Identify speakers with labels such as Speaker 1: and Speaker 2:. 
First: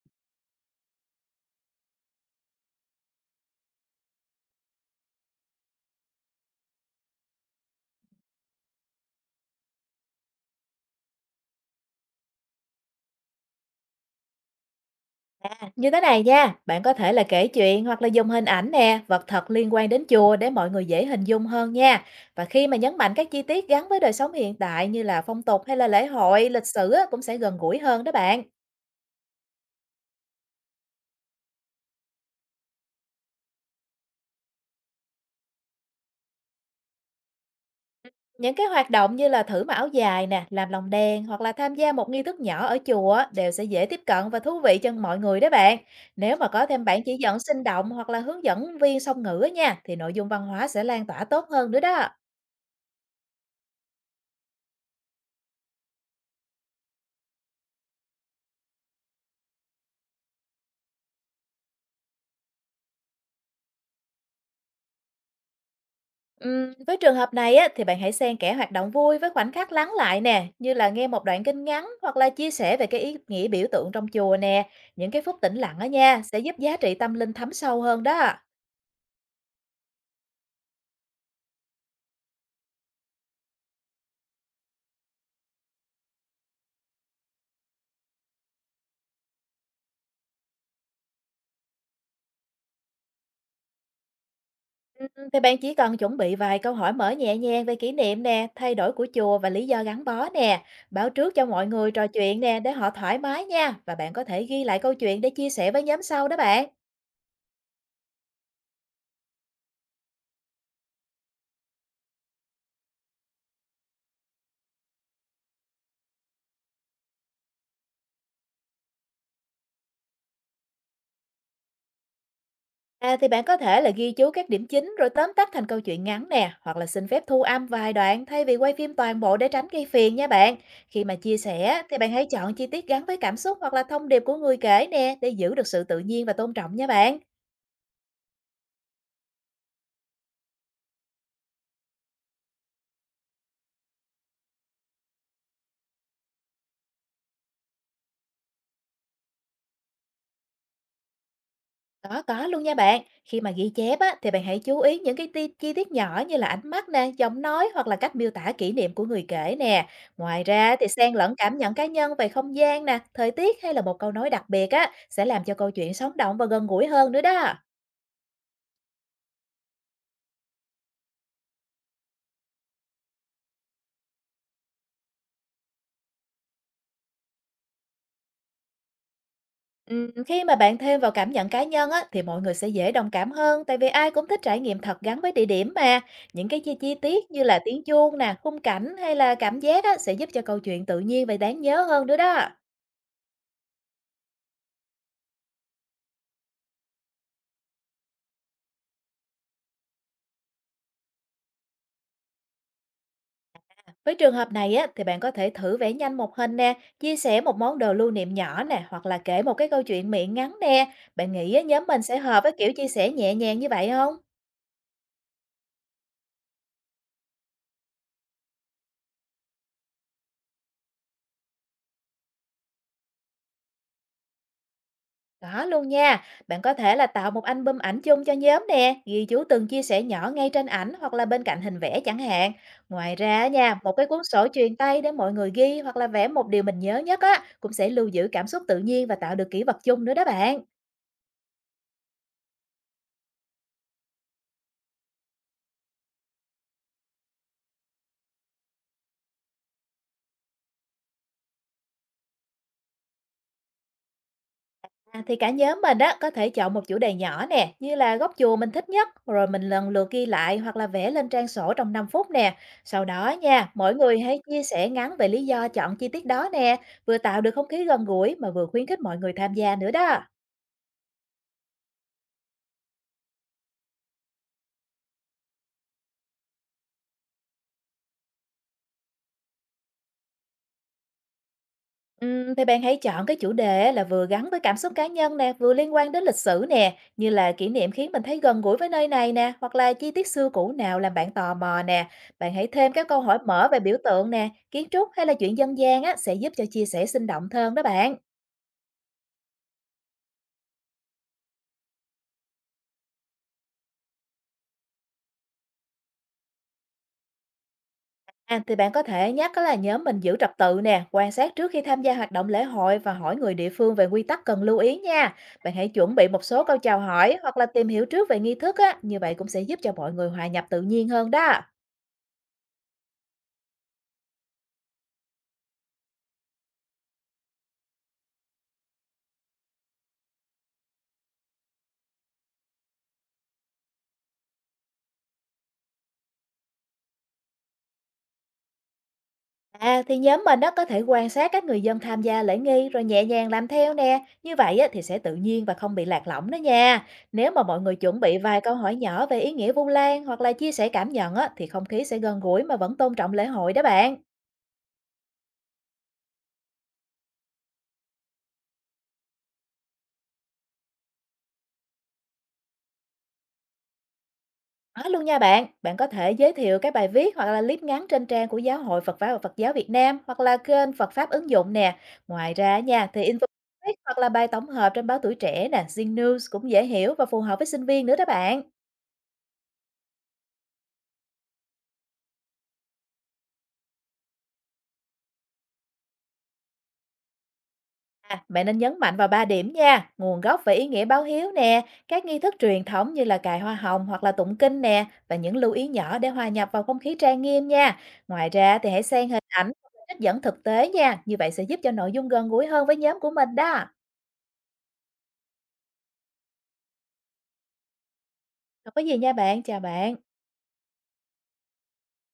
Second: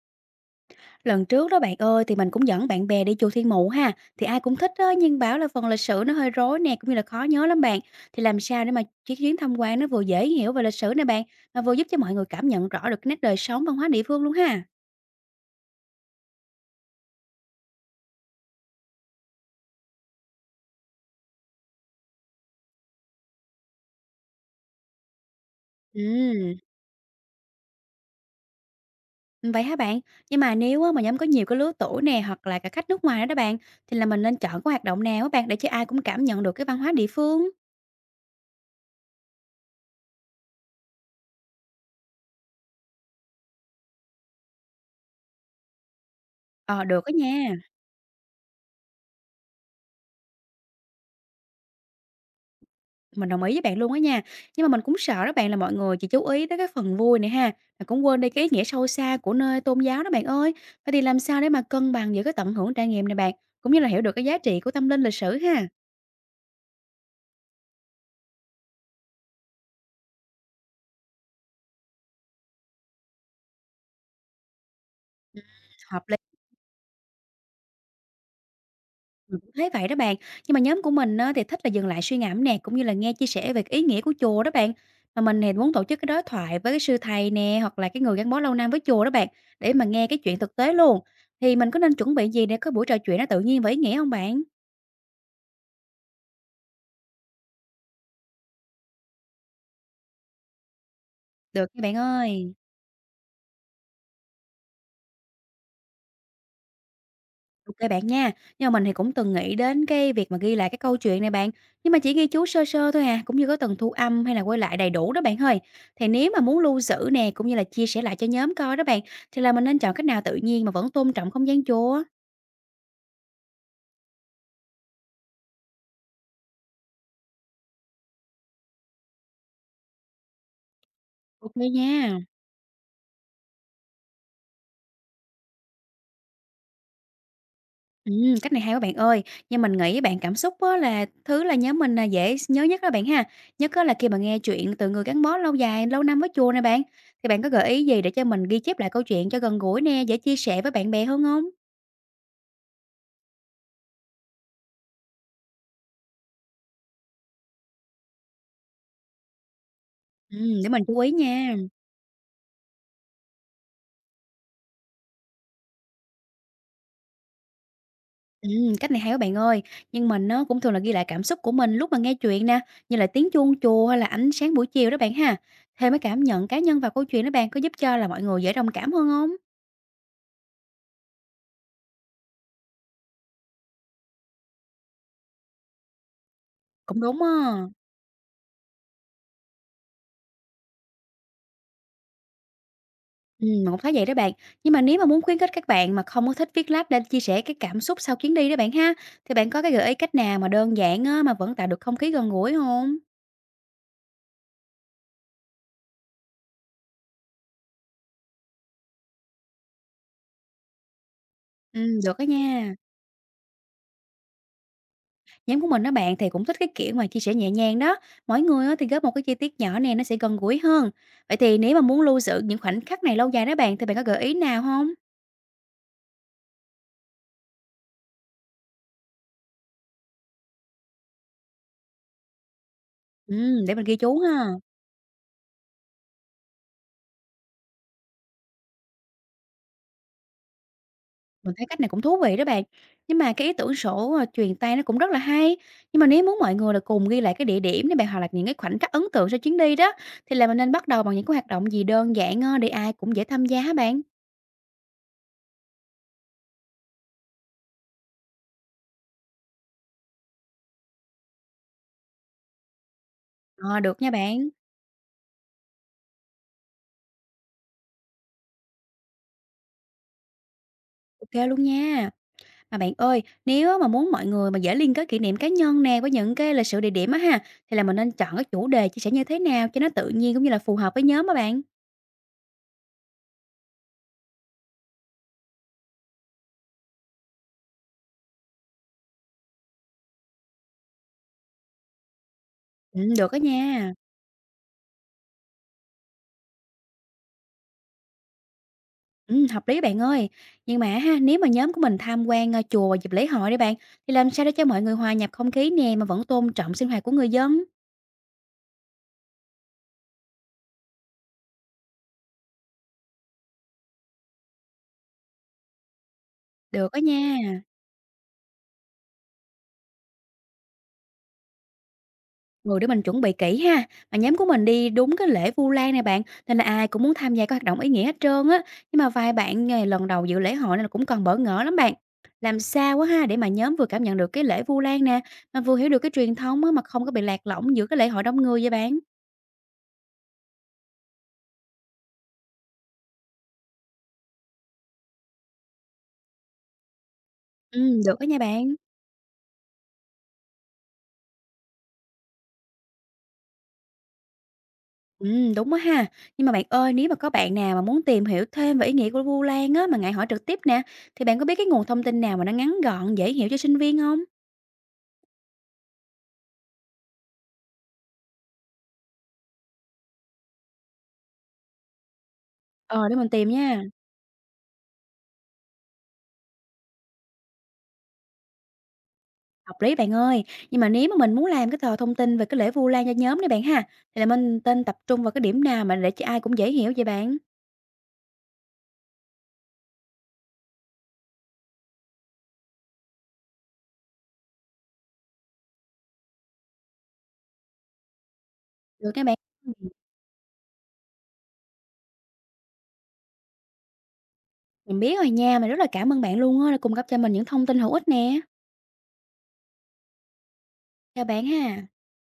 Speaker 1: Lần trước đó bạn ơi thì mình cũng dẫn bạn bè đi chùa Thiên Mụ ha, thì ai cũng thích đó nhưng bảo là phần lịch sử nó hơi rối nè, cũng như là khó nhớ lắm bạn. Thì làm sao để mà chuyến chuyến tham quan nó vừa dễ hiểu về lịch sử nè bạn, mà vừa giúp cho mọi người cảm nhận rõ được cái nét đời sống văn hóa địa phương luôn ha.
Speaker 2: Như thế này nha, bạn có thể là kể chuyện hoặc là dùng hình ảnh nè, vật thật liên quan đến chùa để mọi người dễ hình dung hơn nha. Và khi mà nhấn mạnh các chi tiết gắn với đời sống hiện đại như là phong tục hay là lễ hội,
Speaker 1: Ừm,
Speaker 2: lịch sử á, cũng sẽ gần gũi hơn đó bạn.
Speaker 1: vậy hả bạn? Nhưng mà nếu á, mà nhóm có nhiều cái lứa tuổi nè hoặc là cả khách nước ngoài nữa đó bạn, thì là mình nên chọn cái hoạt động nào á bạn để cho ai cũng cảm nhận được cái văn hóa địa phương?
Speaker 2: Những cái hoạt động như là thử mà áo dài nè, làm lồng đèn hoặc là tham gia một nghi thức nhỏ ở chùa á, đều sẽ dễ tiếp cận và thú vị cho mọi người đó bạn. Nếu mà có
Speaker 1: Ờ
Speaker 2: thêm bản
Speaker 1: được đó
Speaker 2: chỉ dẫn
Speaker 1: nha.
Speaker 2: sinh động hoặc là hướng dẫn viên song ngữ á nha, thì nội dung văn hóa sẽ lan tỏa tốt hơn nữa đó.
Speaker 1: Mình đồng ý với bạn luôn á nha. Nhưng mà mình cũng sợ đó bạn là mọi người chỉ chú ý tới cái phần vui này ha, mà cũng quên đi cái ý nghĩa sâu xa của nơi tôn giáo đó bạn ơi. Vậy thì làm sao để mà cân bằng giữa cái tận hưởng trải nghiệm này bạn, cũng như là hiểu được cái giá trị của tâm linh lịch sử ha?
Speaker 2: Với trường hợp này á, thì bạn hãy xen kẽ hoạt động vui với khoảnh khắc lắng lại nè, như là nghe một đoạn kinh ngắn hoặc là chia sẻ về cái ý nghĩa biểu tượng trong chùa nè. Những cái phút
Speaker 1: Ừ,
Speaker 2: tĩnh lặng á
Speaker 1: hợp lý,
Speaker 2: nha, sẽ giúp giá trị tâm linh thấm sâu hơn đó.
Speaker 1: mình cũng thấy vậy đó bạn. Nhưng mà nhóm của mình á, thì thích là dừng lại suy ngẫm nè, cũng như là nghe chia sẻ về cái ý nghĩa của chùa đó bạn. Mà mình thì muốn tổ chức cái đối thoại với cái sư thầy nè, hoặc là cái người gắn bó lâu năm với chùa đó bạn, để mà nghe cái chuyện thực tế luôn. Thì mình có nên chuẩn bị gì để có buổi trò chuyện nó tự nhiên và ý nghĩa không bạn?
Speaker 2: Ừm, Thì bạn chỉ cần chuẩn bị vài câu hỏi mở nhẹ nhàng về kỷ niệm nè, thay đổi của chùa và lý do gắn bó nè. Báo trước cho
Speaker 1: Được
Speaker 2: mọi
Speaker 1: nha
Speaker 2: người
Speaker 1: bạn
Speaker 2: trò chuyện
Speaker 1: ơi.
Speaker 2: nè để họ thoải mái nha. Và bạn có thể ghi lại câu chuyện để chia sẻ với nhóm sau đó bạn.
Speaker 1: OK bạn nha. Nhưng mà mình thì cũng từng nghĩ đến cái việc mà ghi lại cái câu chuyện này bạn, nhưng mà chỉ ghi chú sơ sơ thôi à, cũng như có từng thu âm hay là quay lại đầy đủ đó bạn ơi. Thì nếu mà muốn lưu giữ nè, cũng như là chia sẻ lại cho nhóm coi đó bạn, thì là mình nên chọn cách nào tự nhiên mà vẫn tôn trọng không gian chùa?
Speaker 2: À, thì bạn có thể là ghi chú các điểm chính rồi tóm tắt thành câu chuyện ngắn nè, hoặc là xin phép thu âm vài đoạn thay vì quay phim toàn bộ để tránh gây phiền nha bạn. Khi mà chia
Speaker 1: OK
Speaker 2: sẻ
Speaker 1: nha.
Speaker 2: thì bạn hãy chọn chi tiết gắn với cảm xúc hoặc là thông điệp của người kể nè để giữ được sự tự nhiên và tôn trọng nha bạn.
Speaker 1: Cách này hay quá bạn ơi, nhưng mình nghĩ bạn cảm xúc á là thứ là nhớ mình là dễ nhớ nhất đó bạn ha. Nhất á là khi mà nghe chuyện từ người gắn bó lâu dài, lâu năm với chùa này bạn, thì bạn có gợi ý gì để cho mình ghi chép lại câu chuyện cho gần gũi nè, dễ chia sẻ với bạn bè hơn không?
Speaker 2: Có luôn nha bạn. Khi mà ghi chép á, thì bạn hãy chú ý những cái chi tiết nhỏ như là ánh mắt nè, giọng nói hoặc là cách miêu tả kỷ niệm của người kể nè. Ngoài
Speaker 1: Để
Speaker 2: ra
Speaker 1: mình
Speaker 2: thì
Speaker 1: chú ý
Speaker 2: xen lẫn
Speaker 1: nha.
Speaker 2: cảm nhận cá nhân về không gian nè, thời tiết hay là một câu nói đặc biệt á, sẽ làm cho câu chuyện sống động và gần gũi hơn nữa đó.
Speaker 1: Cách này hay quá bạn ơi, nhưng mình nó cũng thường là ghi lại cảm xúc của mình lúc mà nghe chuyện nè, như là tiếng chuông chùa hay là ánh sáng buổi chiều đó bạn ha. Thêm cái cảm nhận cá nhân vào câu chuyện đó bạn, có giúp cho là mọi người dễ đồng cảm hơn không?
Speaker 2: Ừ, khi mà bạn thêm vào cảm nhận cá nhân á, thì mọi người sẽ dễ đồng cảm hơn tại vì ai cũng thích trải nghiệm thật gắn với địa điểm mà. Những cái chi
Speaker 1: Cũng đúng
Speaker 2: tiết
Speaker 1: á.
Speaker 2: như là tiếng chuông nè, khung cảnh hay là cảm giác á, sẽ giúp cho câu chuyện tự nhiên và đáng nhớ hơn nữa đó.
Speaker 1: Mình cũng thấy vậy đó bạn. Nhưng mà nếu mà muốn khuyến khích các bạn mà không có thích viết lách để chia sẻ cái cảm xúc sau chuyến đi đó bạn ha, thì bạn có cái gợi ý cách nào mà đơn giản á, mà vẫn tạo được không khí gần gũi không?
Speaker 2: Với trường hợp này á, thì bạn có thể thử vẽ nhanh một hình nè, chia sẻ một món đồ lưu niệm nhỏ nè, hoặc là kể một cái câu chuyện miệng ngắn nè. Bạn nghĩ á, nhóm mình sẽ
Speaker 1: Được đó
Speaker 2: hợp với kiểu
Speaker 1: nha.
Speaker 2: chia sẻ nhẹ nhàng như vậy không?
Speaker 1: Nhóm của mình đó bạn thì cũng thích cái kiểu mà chia sẻ nhẹ nhàng đó. Mỗi người á, thì góp một cái chi tiết nhỏ này nó sẽ gần gũi hơn. Vậy thì nếu mà muốn lưu giữ những khoảnh khắc này lâu dài đó bạn, thì bạn có gợi ý nào không?
Speaker 2: Có luôn nha. Bạn có thể là tạo một album ảnh chung cho nhóm nè, ghi chú từng chia sẻ nhỏ ngay trên ảnh hoặc là bên cạnh hình vẽ chẳng hạn. Ngoài ra á
Speaker 1: Để
Speaker 2: nha,
Speaker 1: mình
Speaker 2: một
Speaker 1: ghi
Speaker 2: cái
Speaker 1: chú
Speaker 2: cuốn sổ
Speaker 1: ha.
Speaker 2: truyền tay để mọi người ghi hoặc là vẽ một điều mình nhớ nhất á, cũng sẽ lưu giữ cảm xúc tự nhiên và tạo được kỷ vật chung nữa đó bạn.
Speaker 1: Mình thấy cách này cũng thú vị đó bạn. Nhưng mà cái ý tưởng sổ, truyền tay nó cũng rất là hay. Nhưng mà nếu muốn mọi người là cùng ghi lại cái địa điểm này bạn, hoặc là những cái khoảnh khắc ấn tượng sau chuyến đi đó, thì là mình nên bắt đầu bằng những cái hoạt động gì đơn giản, để ai cũng dễ tham gia hả bạn?
Speaker 2: À, thì cả nhóm mình á có thể chọn một chủ đề nhỏ nè, như là góc chùa mình thích nhất, rồi mình lần lượt ghi lại hoặc là vẽ lên trang sổ trong 5 phút nè. Sau đó nha,
Speaker 1: Ờ,
Speaker 2: mỗi
Speaker 1: được nha
Speaker 2: người hãy
Speaker 1: bạn,
Speaker 2: chia sẻ ngắn về lý do chọn chi tiết đó nè, vừa tạo được không khí gần gũi mà vừa khuyến khích mọi người tham gia nữa đó.
Speaker 1: OK luôn nha. Mà bạn ơi, nếu mà muốn mọi người mà dễ liên kết kỷ niệm cá nhân nè với những cái lịch sử địa điểm á ha, thì là mình nên chọn cái chủ đề chia sẻ như thế nào cho nó tự nhiên cũng như là phù hợp với nhóm á bạn?
Speaker 2: Thì bạn hãy chọn cái chủ đề á là vừa gắn với cảm xúc cá nhân nè, vừa liên quan đến lịch sử nè, như là kỷ niệm khiến mình thấy gần gũi với nơi này nè, hoặc là chi tiết xưa cũ nào làm bạn tò mò nè. Bạn hãy thêm các câu
Speaker 1: Được
Speaker 2: hỏi
Speaker 1: á
Speaker 2: mở về
Speaker 1: nha.
Speaker 2: biểu tượng nè, kiến trúc hay là chuyện dân gian á sẽ giúp cho chia sẻ sinh động hơn đó bạn.
Speaker 1: Hợp lý bạn ơi. Nhưng mà ha, nếu mà nhóm của mình tham quan, chùa vào dịp lễ hội đi bạn, thì làm sao để cho mọi người hòa nhập không khí nè, mà vẫn tôn trọng sinh hoạt của người dân?
Speaker 2: À, thì bạn có thể nhắc á là nhóm mình giữ trật tự nè, quan sát trước khi tham gia hoạt động lễ hội và hỏi người địa phương về quy tắc cần lưu ý nha. Bạn hãy chuẩn bị một số câu
Speaker 1: Được
Speaker 2: chào
Speaker 1: á
Speaker 2: hỏi hoặc
Speaker 1: nha.
Speaker 2: là tìm hiểu trước về nghi thức á, như vậy cũng sẽ giúp cho mọi người hòa nhập tự nhiên hơn đó.
Speaker 1: Ừ, để mình chuẩn bị kỹ ha. Mà nhóm của mình đi đúng cái lễ Vu Lan này bạn, nên là ai cũng muốn tham gia các hoạt động ý nghĩa hết trơn á. Nhưng mà vài bạn nghề lần đầu dự lễ hội nên là cũng còn bỡ ngỡ lắm bạn. Làm sao á ha để mà nhóm vừa cảm nhận được cái lễ Vu Lan nè, mà vừa hiểu được cái truyền thống á, mà không có bị lạc lõng giữa cái lễ hội đông người vậy bạn?
Speaker 2: À, thì nhóm mình đó có thể quan sát các người dân tham gia lễ nghi rồi nhẹ nhàng làm theo nè. Như vậy á, thì sẽ tự nhiên và không bị lạc lõng đó nha. Nếu mà mọi người chuẩn
Speaker 1: Được á
Speaker 2: bị
Speaker 1: nha
Speaker 2: vài câu
Speaker 1: bạn.
Speaker 2: hỏi nhỏ về ý nghĩa Vu Lan hoặc là chia sẻ cảm nhận á, thì không khí sẽ gần gũi mà vẫn tôn trọng lễ hội đó bạn.
Speaker 1: Đúng á ha. Nhưng mà bạn ơi, nếu mà có bạn nào mà muốn tìm hiểu thêm về ý nghĩa của Vu Lan á, mà ngại hỏi trực tiếp nè, thì bạn có biết cái nguồn thông tin nào mà nó ngắn gọn, dễ hiểu cho sinh viên không?
Speaker 2: Nói luôn nha bạn, bạn có thể giới thiệu các bài viết hoặc là clip ngắn trên trang của Giáo hội Phật giáo và Phật giáo Việt Nam hoặc là kênh Phật Pháp ứng dụng nè. Ngoài ra nha,
Speaker 1: Ờ, để
Speaker 2: thì
Speaker 1: mình
Speaker 2: info
Speaker 1: tìm nha.
Speaker 2: hoặc là bài tổng hợp trên báo Tuổi Trẻ nè, Zing News cũng dễ hiểu và phù hợp với sinh viên nữa đó bạn.
Speaker 1: Hợp lý bạn ơi. Nhưng mà nếu mà mình muốn làm cái tờ thông tin về cái lễ Vu Lan cho nhóm đi bạn ha, thì là mình tên tập trung vào cái điểm nào mà để cho ai cũng dễ hiểu vậy bạn?
Speaker 2: À, bạn nên nhấn mạnh vào 3 điểm nha, nguồn gốc và ý nghĩa báo hiếu nè, các nghi thức truyền thống như là cài hoa hồng hoặc là tụng kinh nè và những lưu ý nhỏ để hòa nhập vào không khí trang nghiêm nha. Ngoài ra thì hãy
Speaker 1: Được các
Speaker 2: xen
Speaker 1: bạn.
Speaker 2: hình ảnh và
Speaker 1: Ừm,
Speaker 2: trích dẫn thực tế nha, như vậy sẽ giúp cho nội dung gần gũi hơn với nhóm của mình đó.
Speaker 1: mình biết rồi nha, mình rất là cảm ơn bạn luôn á, đã cung cấp cho mình những thông tin hữu ích nè.
Speaker 2: Không có gì nha bạn, chào bạn.
Speaker 1: Chào bạn ha.